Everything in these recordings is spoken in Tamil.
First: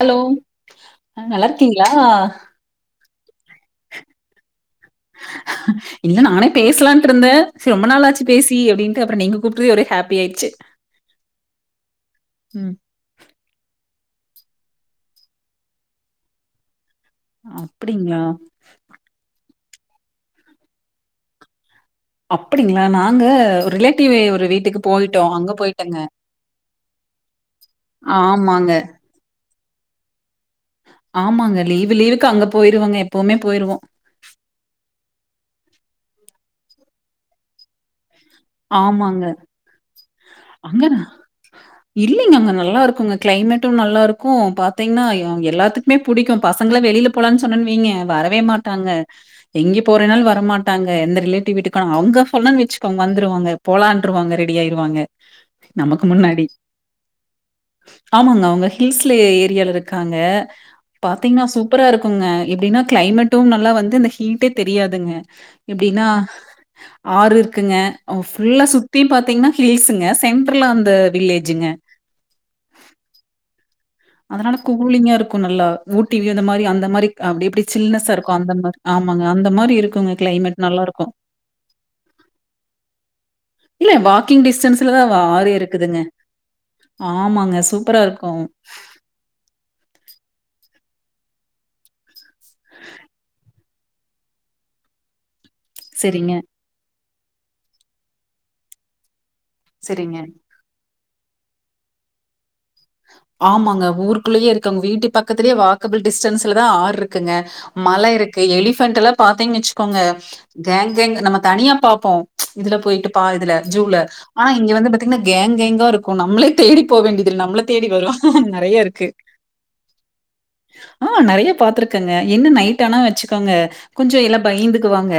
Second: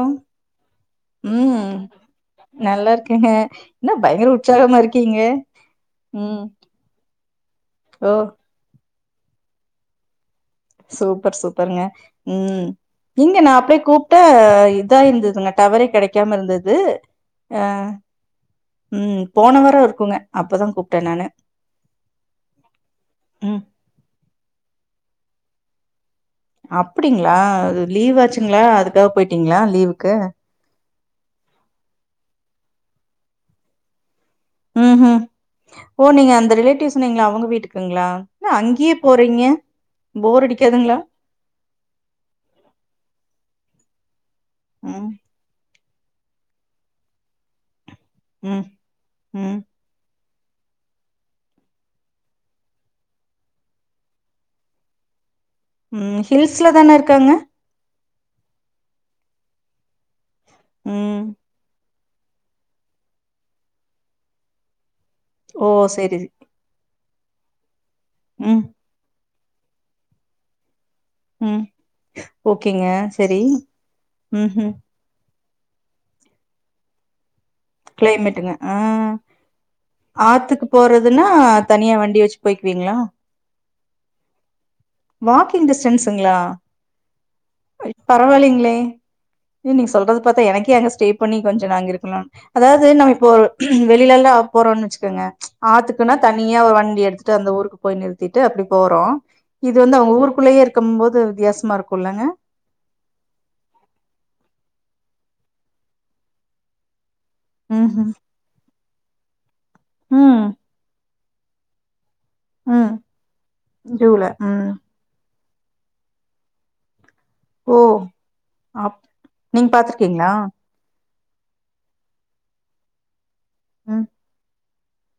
ஹலோ ஆ நல்லா ம் இருக்கீங்களா? நல்லா இருக்கேங்க என்ன பயங்கர உற்சாகமா இருக்கீங்க இல்ல ம் நானே பேசலான்ட்டு இருந்தே செரி ரொம்ப ஓ நாளாச்சு பேசி அப்டின் ட்டு அப்பற நீங்க கூப்ட்டது ஒரே ஹேப்பி ஆயிருச்சு சூப்பர் சூப்பருங்க ம் இங்க நா அப்லயே கூப் ட்டே இதா இருந்ததுங்க டவரே கெடைக்காம இருந்துது ஆ அப்டிங்களா? ம் போன வா ரத்துல இருக்குங்க அப்பதா கூப்ட்டே நானு அப்பிடிங்களா நாங்க ம் ஒரு ரிலேட்டிவு ஒரு வீட்டுக்கு போய்ட்டோ அங்க போயிட்டங்க அப்டிங்களா லீவ் ஆச்சுங்களா ஆமாங்க. அதுக்காக போய்ட்டீங்களா லீவுக்கு? ஆமாங்க லீவு லீவுக்கு அங்க போயிருவோங்க எப்பவுமே போயிருவோ. ம்ஹூம் ஓ நீங்க அந்த ரிலேட்டிவ்ஸ் சொன்னீங்களே அவுங்க வீட்டுக்குங்களா? என்ன அங்கேயே ஆமாங்க போறீங்க போர் அடிக்காதுங்களா அங்கதா. இல்லீங்க அங்க நல்லா இருக்குங்க கிளைமேட் டு நல்லா இரு க்கு பாத்தீங்னா ம் ய அவங்க எல்லாத்துக் மே புடிக்கு பசங்கள வெளில போலான்னு சொன்னன்னு வைங்க வரவே ம் மாட்டாங்க ம் எங்க போறேன்னாலு வ ர மாட்டாங்க எந்த ரிலேட்டிவ் வீட்டுக்கு ஆனா அங்க சொன்னேன்னு வச்சுக்கோங் வந்துருவாங்க போலான்ட்ருவாங்க ரெடி ஆயிருவாங்க நமக்கு ம் முன்னாடி. ஹில்ஸ்லதான இருக்காங்க? ஆமாங்க அவுங்க ஹில்ஸ்ல ஏ ஏரியால இருக்காங்க ம் பாத்தீங்னா சூப்பரா இருக் குங்க எப்டின்னா கிளைமெட்டு நல்லா வந்து இந்த ஹீட்டே தெரியாதுங்க ஓ எப்டின்னா செரி ஆறு இருக்குங்க அவ் ம் ஃபுல்லா சுத்தியு பாத்தீங்னா ஹில்ஸுங்க சென்ட்ருல அந் ம் ஓகேங்க செரி அதுனால கூலிங்கா இரு க்கு நல்லா ஊட்டிவ்யு இந்த மாரி அந்த மாரி அப்டி இப்டி கிளைமேட்டுங்க ஆ இருக்குங்க கிளைமேட் ஆத்துக்கு நல்லாருக்கும். போறதுன்னா தனியா வண்டி வச்சு போய்க்குவீங்ளா? இல்ல வாக்கிங் டிஸ்டன்ஸ் த்துலதா வ ஆறே இருக்குதுங்க டிஸ்டன்ஸுங்களா? ஆமாங்க சூப்பரா இருக்கு எ நீங்க சொல்றது பாத்தா எனக்கே அங்க ஸ்டே பண்ணி கொஞ்ச நா அங்க இருக்கணுன் அதாவ்து நம்ம இப்போ வெளிலல்லா போறோன்னு வச்சுக்கங்க ஆத்துக்குன்னா சரிங்க, தனியா ஒரு வண்டி எடுத்து ட்டு அந்த ஊருக்கு போய் நிறுத்திட்டு அப்டி போறோ இது வந்து அவுங்க சரிங்க. ஊருக்குள்ளயே இருக்கும் போ து வித்தியாசமா இருக்குல்லங்க ஆமாங்க ஊருக்குள்ளயே இருக்கங்க வீட்டு பக்கத்துலே வாக்கபிள் டிஸ்டன்ஸ்ல தா ஆறு இரு க்குங்க மல ம்ஹ்ம். இருக்கு எலிஃ பேன்டெல்லா பாத்தீங்கச்சு க்கோங்க ம். கேங் கேங் நமக் தனியா பாப்போ இதுல ம். போயிட்டு பா இதுல ஜூல ஆனா இங்க வந்து பாத்திங்னா கேங் கேங்கா இருக்கு நம்மளே தேடி போவேண்டியதில் நம்ள ஓ! தேடி வரு அப் நறையருக்கு நீங்க பாத்துருக்கீங்களா? ஆ நறைய பாத்துருக்கங்க என்ன நைட் ஆனா வச்சு க்கங்க ம். கொஞ்சொ எல்லா பயந்து க்குவாங்க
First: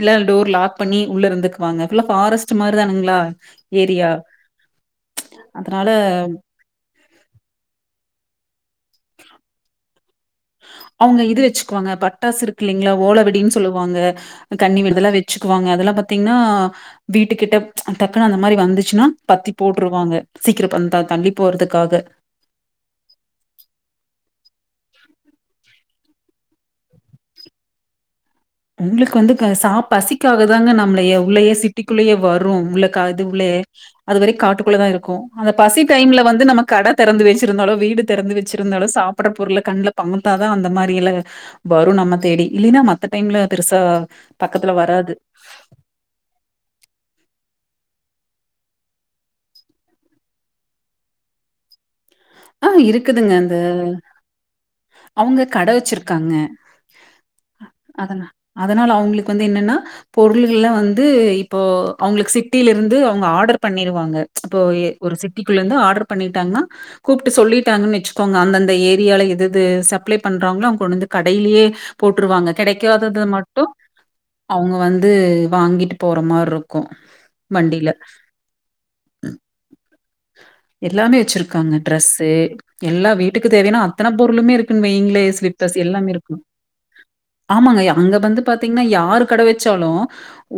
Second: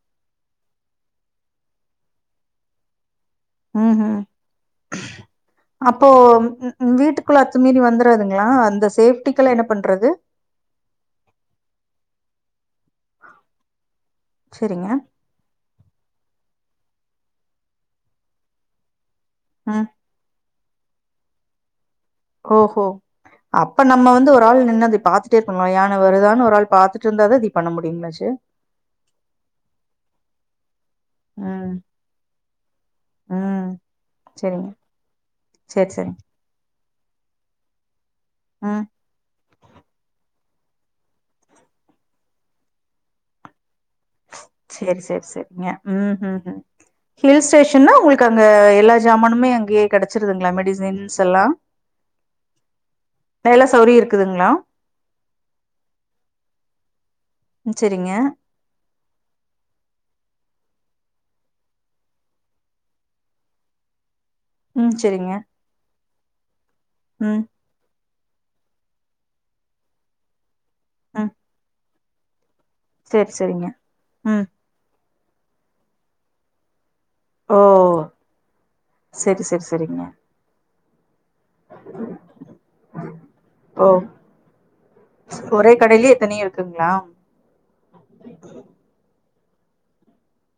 எல்லா டோர் லாக் பண்ணி உள்ள இருந்துக்குவாங்க ஃபுல்லா ஃபாரஸ்ட்டு மாருதானுங்ளா ம்ஹும் அதனால அப்போ ம் ம் வீட்டுக் குள்ள அத்து மீறி வந்துராதுங்ளா அ ந்த சேப்டிக்க. லா என்ன பண்றது அவுங்க இது வச்சுக்குவாங்க பட்டாசு இரு க்கில்லிங்ளா ஓலவெடின் சொல்லுவாங்க சரிங்க. கண்ணிவெ இதெல்லா வச்சுக்குவாங்க அதெல்லா பத் பாத்தீங்கனா வீட்டு கிட்ட டக்குனு அந்த மாரி வந்துச்சுனா பத்தி ம். போட்ருவாங்க சீக்கிர வந்தா தள்ளி போறதுக்காக ஓகோ அப்ப நம்ம வந்து ஒரு ஆள் நின்னது பார்த்துடே இருக்கணுல யான வருதானு ஒரு ஆள் பாத்துட்டு இருந்தா அது பண்ண முடியுங்களாச்சு உங்களுக்கு வந்து சா பசிக்காக தாங்க நாம உள்ளயே ம். சிட்டிக்குள்ளயே வரு உள்ள அது உள்ளயே ம். அதுவரை சரிங்க. காட்டுக்குள்ளே தா இருக்கு அந்த பசி சரி, சரி. டைம்ல வந்து நம்ம கட தெறந்து வச்சிருந்தாலோ வீடு திறந்து ம். வச்சிருந்தாலோ சாப்ற பொருள கண்ல பங்கு தா அந்த மாதிரியில வரு நம்ம தேடி இல்லைன்னா மத்த டைம்ல அது ரிஸ்க் சேரி சேரி சேரிங்க உம் ம் ஹில் ஸ்டேஷன் உங்களுக்கு அங்க எல்லா சமானுமே அங்கேயே கிடச்சிருதுங்ளா மெடிசின்ஸ் எல்லா ஆ இருக்குதுங்க அந்த சௌகரியம் இருக்குதுங்களா? அவுங்க கட வெச்சிருக்காங்க ம். [inaudible] சரிங்க. அதன அதனால அவுங்களுக்கு வந்து என்னன்னா பொருள் பொருள்கலா வந்து இப்போ அவுங்களுக்கு சிட்டியிலே இருந்து அவுங்க ஆடர் பண்ணிருவாங்க இப்போ ம். ஒரு சரிங்க. சிட்டிக்குள்ள இருந்து ஆடர் பண்ணிட்டாங்னா கூப்ட்டு ம். சொல்லிட்டாங்கனு வெச்சு அவங்க அந்தந்த ஏரியால இது இது சப்ளை பண்றாங்ளோ அவுங்க கொண்டு வந்து ம். கடையிலேயே போட்ருவாங்க கிடைக்காதது சரி, மட்டு சரிங்க. ம். அவுங்க வந்து இது வாங்கிட்டு போற மாரி இருக்கு ஓ சேரி சேரி சேரிங்க எல்லாமே வச்சிருக்க டிரஸ் எல்லா வீட்டுக்கு தேவயானா ஓ! அத்தன பொருளுமே இருக்குனு வையுங்ளே ஒரே ஸ்லிப்பர்ஸ் எல்லாமே கடையிலயே இருக்கு எத்தனையு இருக்குங்களா ஆமாங்க அங்க வந்து பாத்தீங்னா யாரு கட வெச்சாலு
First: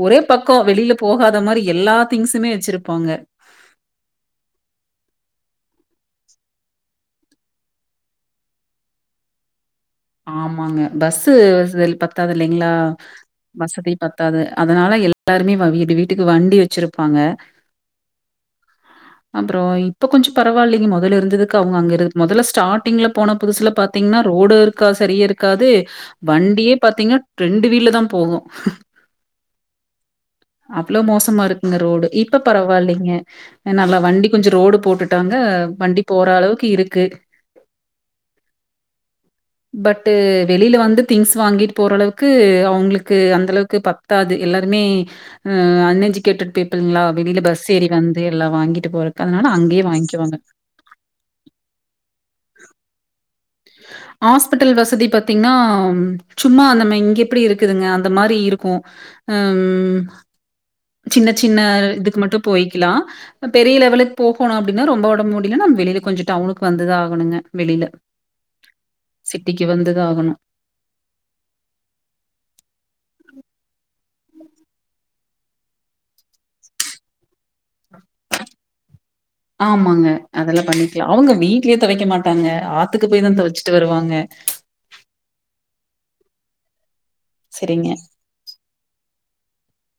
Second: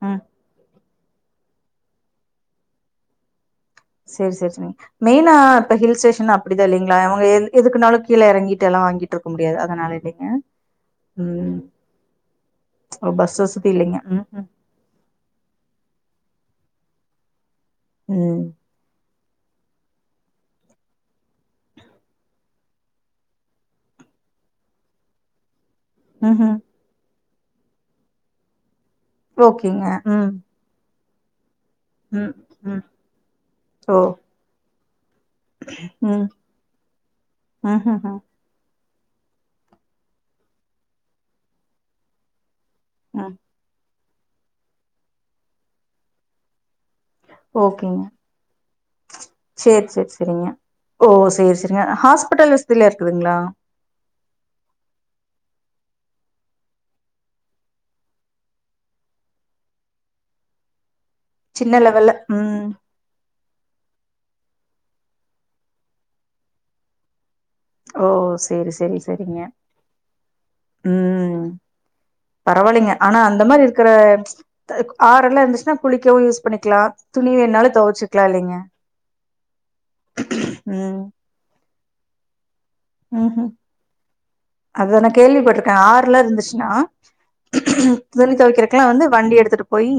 ஒரே ம் பக்க வெளில போகாத மாரி எல்லா திங்ஸ்மே வெச்சிருப்பாங்க சேரி சேரி மெயினா இப்ப ஹில் ஸ்டேஷன் அப்டிதா இல்லீங்ளா அவுங்க எதுக்குனாலு கீழ இறங்கிட்டு எல்லா வாங்கிட்டு இருக்க முடியாது அதனால இல்லைங்க ஆமாங்க பஸு ம் வசதி பத்தாது இல்லைங்ளா ஓ பஸ் வசதி இல்லைங்க பத்தாது ம்ஹும் அதனால எல்லாருமே வீடு வீட்டு வீட்டுக்கு வண்டி வச்சிருப்பாங்க ம் அப்றோ இப்போ கொஞ்ச பரவாயில்லங்க மொதல இருந்ததுக்கு அவுங்க அங்க இரு மொதல்ல ஸ்டாடிங்ல் போன புதுசல பாத்தீங்னா ரோடு க்கா சரியே இருக்காது ம்ஹும் வண்டியே பாத்தீங்ன்னா ரெண்டு வீல்லதா போகு ஓகேங்க ம் ளோ மோசமா இரு க்குங்க ரோடு ம் இப்ப ம் பரவால்லிங்க ஆ ஓ நல்லா வண்டி கொஞ்ச ரோடு போ ட்டாங்க வண்டி ம் போற அளவுக்கு இருக்கு ம்ஹும் பட்டு வெளியில வந்து திங்ஸ் வாங்கிட்டு போற அளவுக்கு அவ ங்களுக்கு ம் அந்த அளவுக்கு ப த்தாது எல்லாருமே ஆ அன்எஜுகேட்டட் பீப் ஓகேங்க வாங்கிட்டு போறக்கு. அதனால அங்கேயே சேரி சேரி வாங்கிக்குவாங்க. சேரிங்க ஓ சேரி சேரிங்க அ ஹாஸ்பிட்டல் வசதிலா இருக்குதுங்களா? ஆஸ்பிட்டல் வசதி பாத்தீங்ன்னா சும்மா நம்ம இங்க எப்பிடி இருக்குதுங்க அந்த மாரி இருக்கு அம் சின்ன சின்ன லெவல்ல இதுக்கு மட்டு ம் போயிக்கலா அ பெரிய லெவலு போகோணு அப்டின்னா ரொம்ப ஒடம்பு முடியலன்னா நம் வெளியில கொஞ்ச டவுனுக்கு வந்துதா ஆகணுங்க வெளியில ஓ செரி செரி செரிங்க சிட்டிக்கு வந்து தான் ஆகணும். ம் பரவால்லைங்க ஆனா அந்த மாரி இரு க்கற க ஆறெல்லா இருந்துச்சுனா குளிக்கவு யூஸ் பண்ணிக்கலா து ணி வேண்ணாலு தொவச்சுக்கலா இல்லைங்க ம் தொவைக்க மாட்டாங்க ஆத்துக்கு போய் ம் தான் ஹும் துவைச்சுட்டு வருவாங்க. அத நா கேள்விப்பட்ருக்கே ஆ றெல்லா இருந்துச்சுனா சரிங்க. துணி தொவைக்கிறக்கு எல்லா வந்து வண்டி எடுத்துட்டு போயி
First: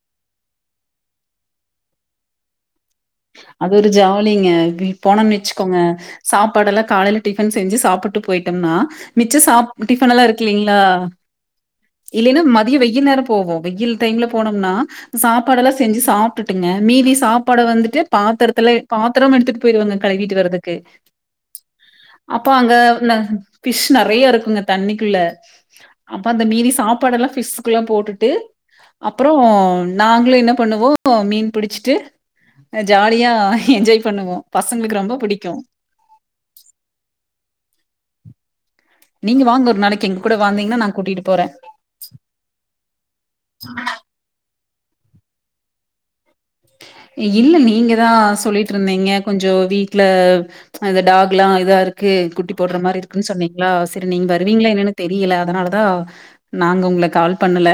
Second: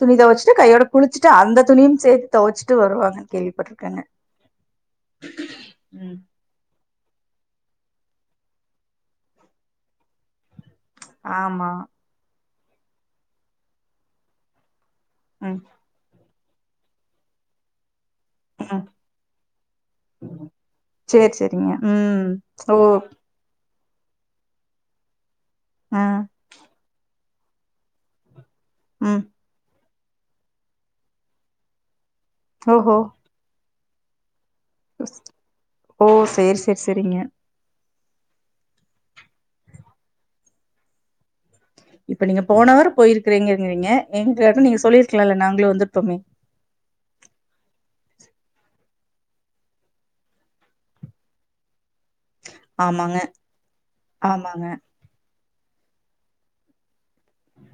துணி தொவச்சுட்டு கையோட குளிச்சுட்டு அந்த துணியும் சேத்து தொவச்சு அது ஒரு ஜாலிங்க கி போனோன்னு வச்சுக்கோங்க ம் சாப்பாடல்லா காலைல டிஃபன் செஞ்சு சாப்புட்டு போயிட்டம்னா மிச்ச சா டிஃபனல்லா இருக்குல்லீங் ளா ஆமா இல்லைன்னா ம தியோ வெய்யில் நேரோ போவோ வெய்யில் டைம்ல போனோம்னா ம் சாப்பாடெல்லா செஞ்சு சா ப்டுட்டுங்க மீதி சாப்பாட வந்து பாத்தரத்துல ம் பாத்தரமு எடுத்துட்டு போயிருவங்க கழுவிட்டு வர்றதுக்கு சேரி சேரிங்க ம் அப்போ அங்க ஓ இந்த ஃபிஷ் நெறைய இருக்குங்க தண்ணிக்குள்ள ஆ அப்ப அந்த மீதி சாப்பாடெல்லா ஃபிஷ்க்கல்லா போட்டுட்டு ம் அப்புறோ நாங்ளு என்ன பண்ணுவோ மீன் பிடிச்சிட்டு அ ஓஹோ ஜாலியா என்ஜாய் பண்ணுவோ ஓ சேர் செர் செரிங்க நீங்க வாங்க ஒரு நாளைக்கு எங்க கூட வாந்தீங்னா நா கூட்டிட்டு போறே இப்ப நீங்க போனவார போயிருக்குறீங்க றிங்கறிங்க என்டயாச்சு நீங்க சொல்லிருக்லால்ல நாங்களு வந்துருப்பொமே இல்ல நீங்க தா சொல்லிட்ருந்தீங்க கொஞ்சொ வீட்ல அது டாக்லா இதா இரு க்கு குட்டி போட்ற மாரி ஆமாங்க இருக்குன் சொன்னீங்ளா செரி நீங்க ஆமாங்க. வருவீங்ளா என்னன் தெரியல அதனாலதா நாங்க உங்ள கால் பண்ணல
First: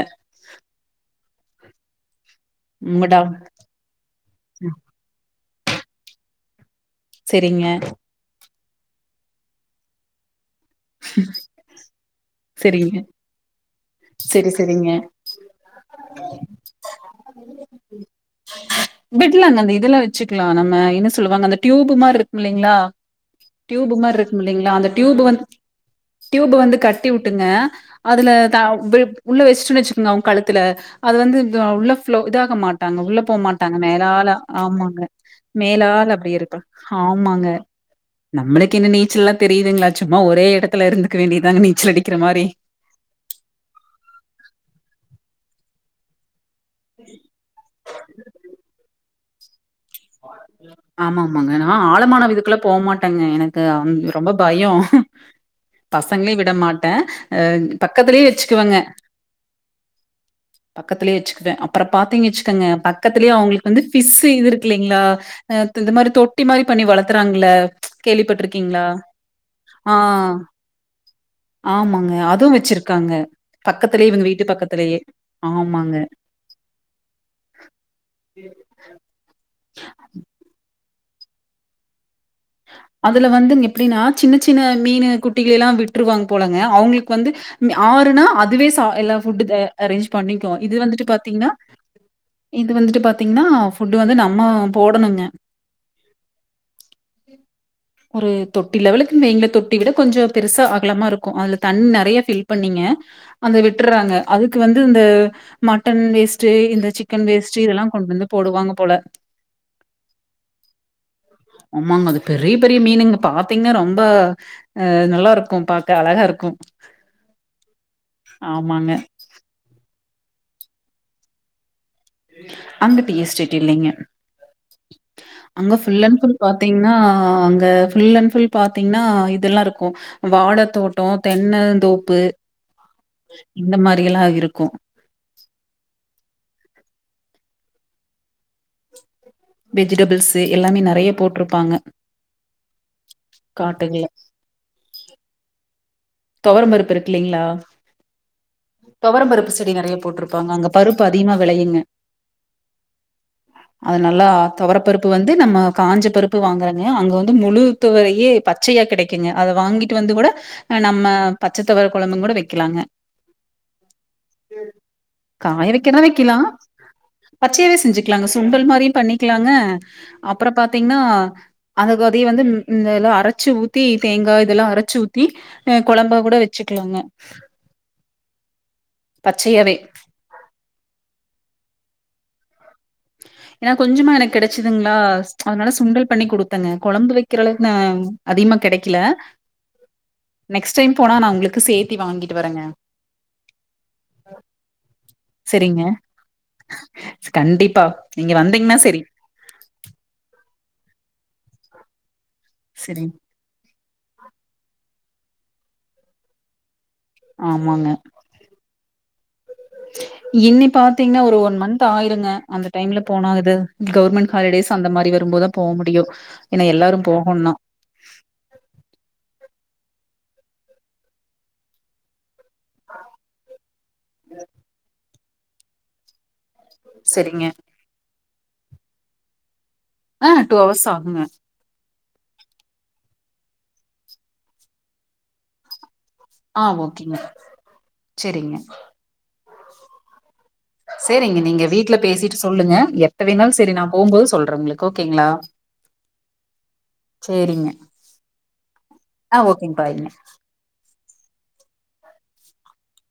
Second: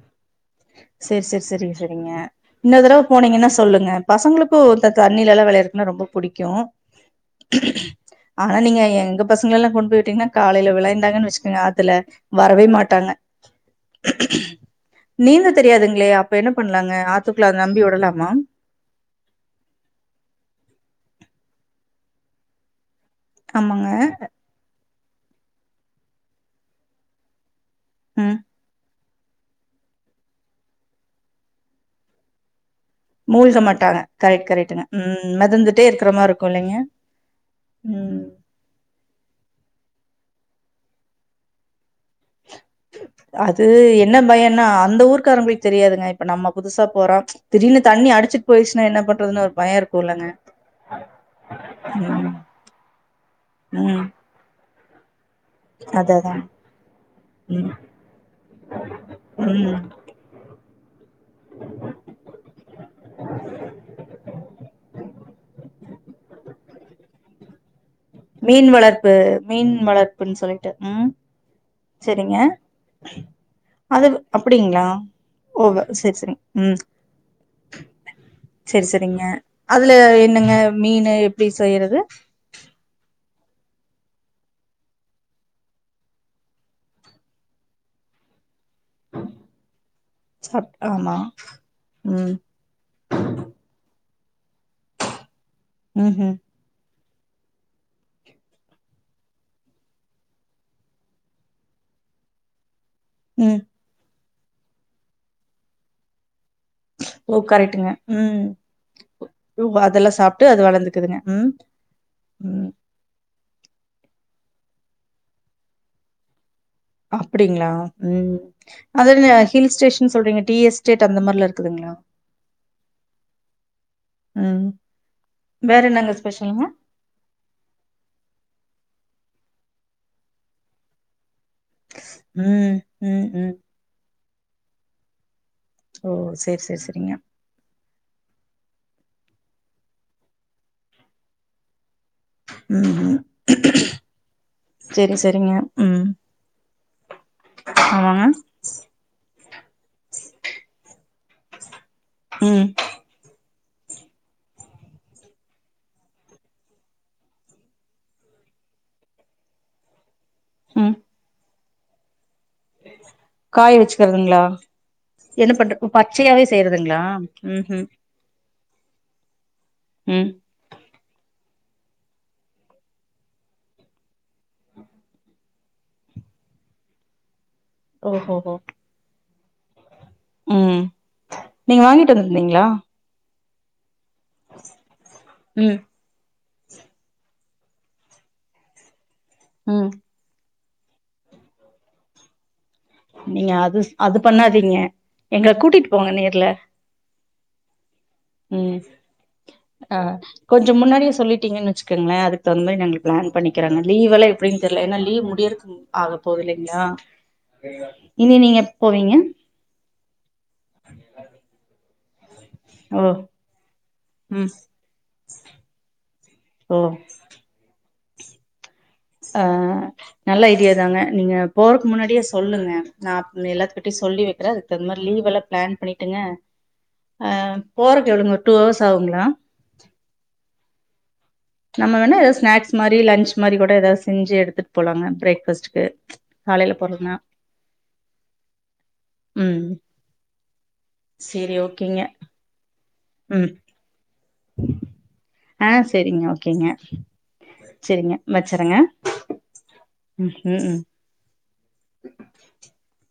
சேர் சேர் செரிங்க செரிங்க இன்னொரு தடவ உங்க டாக் போனீங்கன்னா சொல்லுங்க பசங்ளுக்கு ம். இத்த தண்ணிலல்லா வெளயார துன்னா ரொம்ப புடிக்கு செரிங்க ஆனா நீங்க எங்க பசங்ளல்லா கொண்டு போய் வுட்டிங்னா காலைல வெளைன்டாங்கன் வச்சுக்கங்க ஆத்துல வரவே சரிங்க. மாட்டாங்க நீந்த தெரியாதுங்களே! அப்ப என்ன பண்ணலாங்க? ஆத்துக்குள்ள அத நம்பி விடலாமா? விட்லாங்க அந்த இதெல்லா வச்சுக்லா நம்ம என்ன சொல்லுவாங்க அந்த ட்யூ பு மார்ருக்குமில்லெங்ளா ஆமாங்க. ட்யூபு மாருக்கு மில்லிங்ளா அந்த ட்யூபு வந்து டியூபு வந்து கட்டி வுட்டுங்க அதுல ம். தா [unintelligible] உள்ள வச்சுட்டோன் வச்சுக்கங்க அவுங் கழுத்துல அது வந்து த உள்ள ஃப்ளொ இதாக மாட் டாங்க உள்ள மூழ்க போமாட்டாங்க மாட்டாங்க. மேலால கரெக்ட், கரெக்ட்டுங்க. ஆமாங்க ம். மிதந்துட்டே இருக்கிற மேலால மாரி அப்டி இருக்கும் இருக்கு இல்லைங்க? ஆமாங்க ம். நம்ளுக்கு என்ன நீச்சல்லா தெரியுதுங்ளா சும்மா ஒரே எட த்துல இருந்துக்க வேண்டியதாங்க நீச்சல் அடி அது என்ன பயன்னா அந்த ஊர்காரங்ளுக் தெரியாதுங்க இப்ப நம்ம புதுசா போறொ திடீர்னு தண்ணி அடுச்சிட் போயிர்ச்சுனா என்ன பண் றதுன்னு ஒரு பய இரு ஆமாமாங்க நா ஆழமான ம். விதுக்குள்ள போமாட்டேங்க எனக்கு அந் ம் ரொம்ப பயொ அத அதா பசங்ளை விட மாட்டே அ ம் பக்கத்துலே வச்சுக்குவெங்க ம் பக்கத்துலயே வச்சுக்கவே அப்புற பாத்தீங்க வச் க்கங்க பக்கத்திலயே அவங்களுக்கு வந்து ஃபிஷ்ஷு இது இருக்கு இல்லைங்களா ஆ த் இந்த மாரி தொட்டி மாரி பண்ணி வளத்துறாங்கல்ல மீன் வளர்ப்பு மீன் ஆ, வளர்ப்புன்னு சொல்லிட்டு உம் ஆமாங்க. சரிங்க அதுவும் வச்சிருக்காங்க. அது பக்கத்துலயே இவங்க வீட்டு அப்டிங்களா பக்கத்துலயே. ஓ வ ஆமாங்க. சரி சரி ம் சரி சரிங்க அதுல என் னங்க மீனு எப்டி செய்யறது? அதுல வந்து எப்டின்னா சின்ன சின்ன மீனு குட்டிகள எல்லா விட்டுருவாங்க போலங்க அவங்களுக்கு வந்து ம் ஆறுனா அதுவே அ எல்லா ஃபுட் ஆ அரேஞ்ச் பண்ணிக்கு சாப் இது வந்துட்டு ஆமா பாத்தீங்ன்னா ம் இது வந்துட்டு பாத்தீங்ன்னா ஃபுட்டு வந்து நம் ம போடணுங்க ம்ஹும் ஒரு தொட்டி லெவலுக்குன் வைங்களே தொட்டி விட கொஞ்சோ பெருசா அகலமா இருக்கு அதுல தண்ணி நெறைய ஃபில் பண்ணிங்க அந்த ம் விட்டர்றாங்க அதுக்கு வந்து இந்த மட்டன் வேஸ்ட் ஓ கரெக்ட்டுங்க ம் போடுவாங்க போல. ஒ அதெல்லா சாப்ட்டு அது வளந்துக்குதுங்க ம் ஆமாங்க அது பெரிய ம் பெரிய மீனுங்க பா த்தீங்னா ரொம்ப ஆ நல்லா இருக்கு பாக்க அழகா இருக்கு அப்டிங்களா ம் அது இந்த ஹில் ஸ்டேஷ ன்னு சொல்றீங்க டீ எஸ்டேட் அந்த மாரிலா இருக்குதுங்களா? அங்க டீ எஸ்டேட் இல்லைங்க ம் அங்க வேற ஃபுல் என்னங்க அண்ட் ஃபுல் ஸ்பெஷலுங்க பாத்தீங்ன்னா அங்க ஃபுல் அண்ட் ஃபுல் பாத்தீங்ன்னா இ இதெல்லா இருக்கு ம் வாழ தோட்டோ தென்னந்தோப்பு ம் ம் ம் இந்த மாரி எல்லா இரு க்கு ஓ சேரி சேரி செரிங்க வெஜிடபிள்ஸு எல்லாமே நெறைய போட்ருப்பாங்க ம் ஹும் செரி செரிங்க தொவரம்பருப்பு இருக்கில்லைங்களா ஆமாங்க தொவரம்பருப்பு செ டி நெறையா போட்ருப்பாங்க அங்க பருப்பு அதிகமா வெளையுங்க ம் அது நல்லா தொவரப்பருப்பு வந்து நம்ம காஞ்ச பருப்பு வாங்கறங்க அங்க வந்து முழு துவரையே பச்சையா கெடைக்குங்க அத வாங்கிட்டு வந்து கூட ஆ ம் நம்ம ப ச்ச தொவர கொழம்புங்கூட வைக் காய வெச்சுக்கறதுங்களா என்ன காய பண்ற ஓ வைக்கிறதா வைக்கலா பச்சையாவே செய்யறதுங்களா ம் பச்சையாவே ஹும் செஞ்சுக்கலாங்க சுண்டல் மாரியு பண்ணிக்கலாங்க அ அப்பற பாத்தீங்ன்னா அதுகு அதைய வந்து ம் ம் எல்லா அரச்சு ஊத்தி தேங்கா இதெல்லா அரச்சு ஊத்தி ஆ கொழம்பா கூட வச்சுக்கலாங்க. ஓ ஹோ ஹோ பச்சயாவே உ நீங்க வாங்கிட்டு வந்திருந்தீங்களா எனா கொஞ்சமா எனக்கு கெடச்சிதுங்ளா அதனால ம் சுண்டல் பண்ணி குடு த்தங்க கொழம்பு வைக்கிற அளவுக்கு அதிகமா கெடைக்கல ம் நெக்ஸ்ட் டைம் போனா நா உங்களுக்கு சேத்தி வாங்கிட்டு வரேங்க நீங்க அது அது பண்ணாதீங்க எங்கள கூட்டிட்டு போங்க நேர்ல கண்டிப் பா நீங்க வந்தீங்னா சரி கொஞ்ச முன்னாடியே சொல்லிட்டீங்கனு வச்சுக்குங்களே அது தகுந்தமாரி நாங்க சரி. பிளான் பண்ணிக்கிறேங்க லீவெல்லா எப்டின்னு தெரில ஏன்னா லீவ் முடியர்க்கு ஆக போகுது இல்லங்களா ஆமாங்க. இனி நீங்க ப் போவீங்க ச இன்னி பாத்தீங்னா ஒரு ஒன் மந்த் ஆயிருங்க அந்த டைம்ல ஓ போனா இது கவர்மெண்ட் ம் ஹாலிடேஸ் அந்த மாரி வரும்போதா போ முடியு ஏனா ஓ எல்லாரு போகோண்னா ஆ நல்ல ஐடியாதாங்க நீங்க போறக்கு முன்னாடியே சொல்லுங்க நா எல்லாத்துக்கிட்டையு சொல்லி வக்கிறே அதுக்குதகுந்த மார் லீவ் எல்லா பிளான் பண்ணிட்டுங்க அ சரிங்க. போறக்கு [unintelligible] டூ ஹவர்ஸ் ஆகுங்களா ஆ டூ ஹவர்ஸ் ஆகுங்க நம்ம வேணா ஏதா ஸ்னாக்ஸ் மாரி லன்ச் மாரி கூட ஏதாது செஞ்சி எடுத்துட்டு போலாங்க பிரேக்ஃபாஸ்ட்டுக்கு ஆ ஓகேங்க சரிங்க உ சேரிங்க நீங்க வீட்டுல பேசிட்டு சொல்லுங்க எப் ட ம் வேணாலு செரி நா போம்போது சொல்றே உங்களுக்கு ஓகேங்ளா ஆ சேரிங்க ஓகேங்க சேரிங்க சேரிங்க வச்சறேங்க ஆ ஓகே பாய்ங்க ம் ம் ம் [inaudible]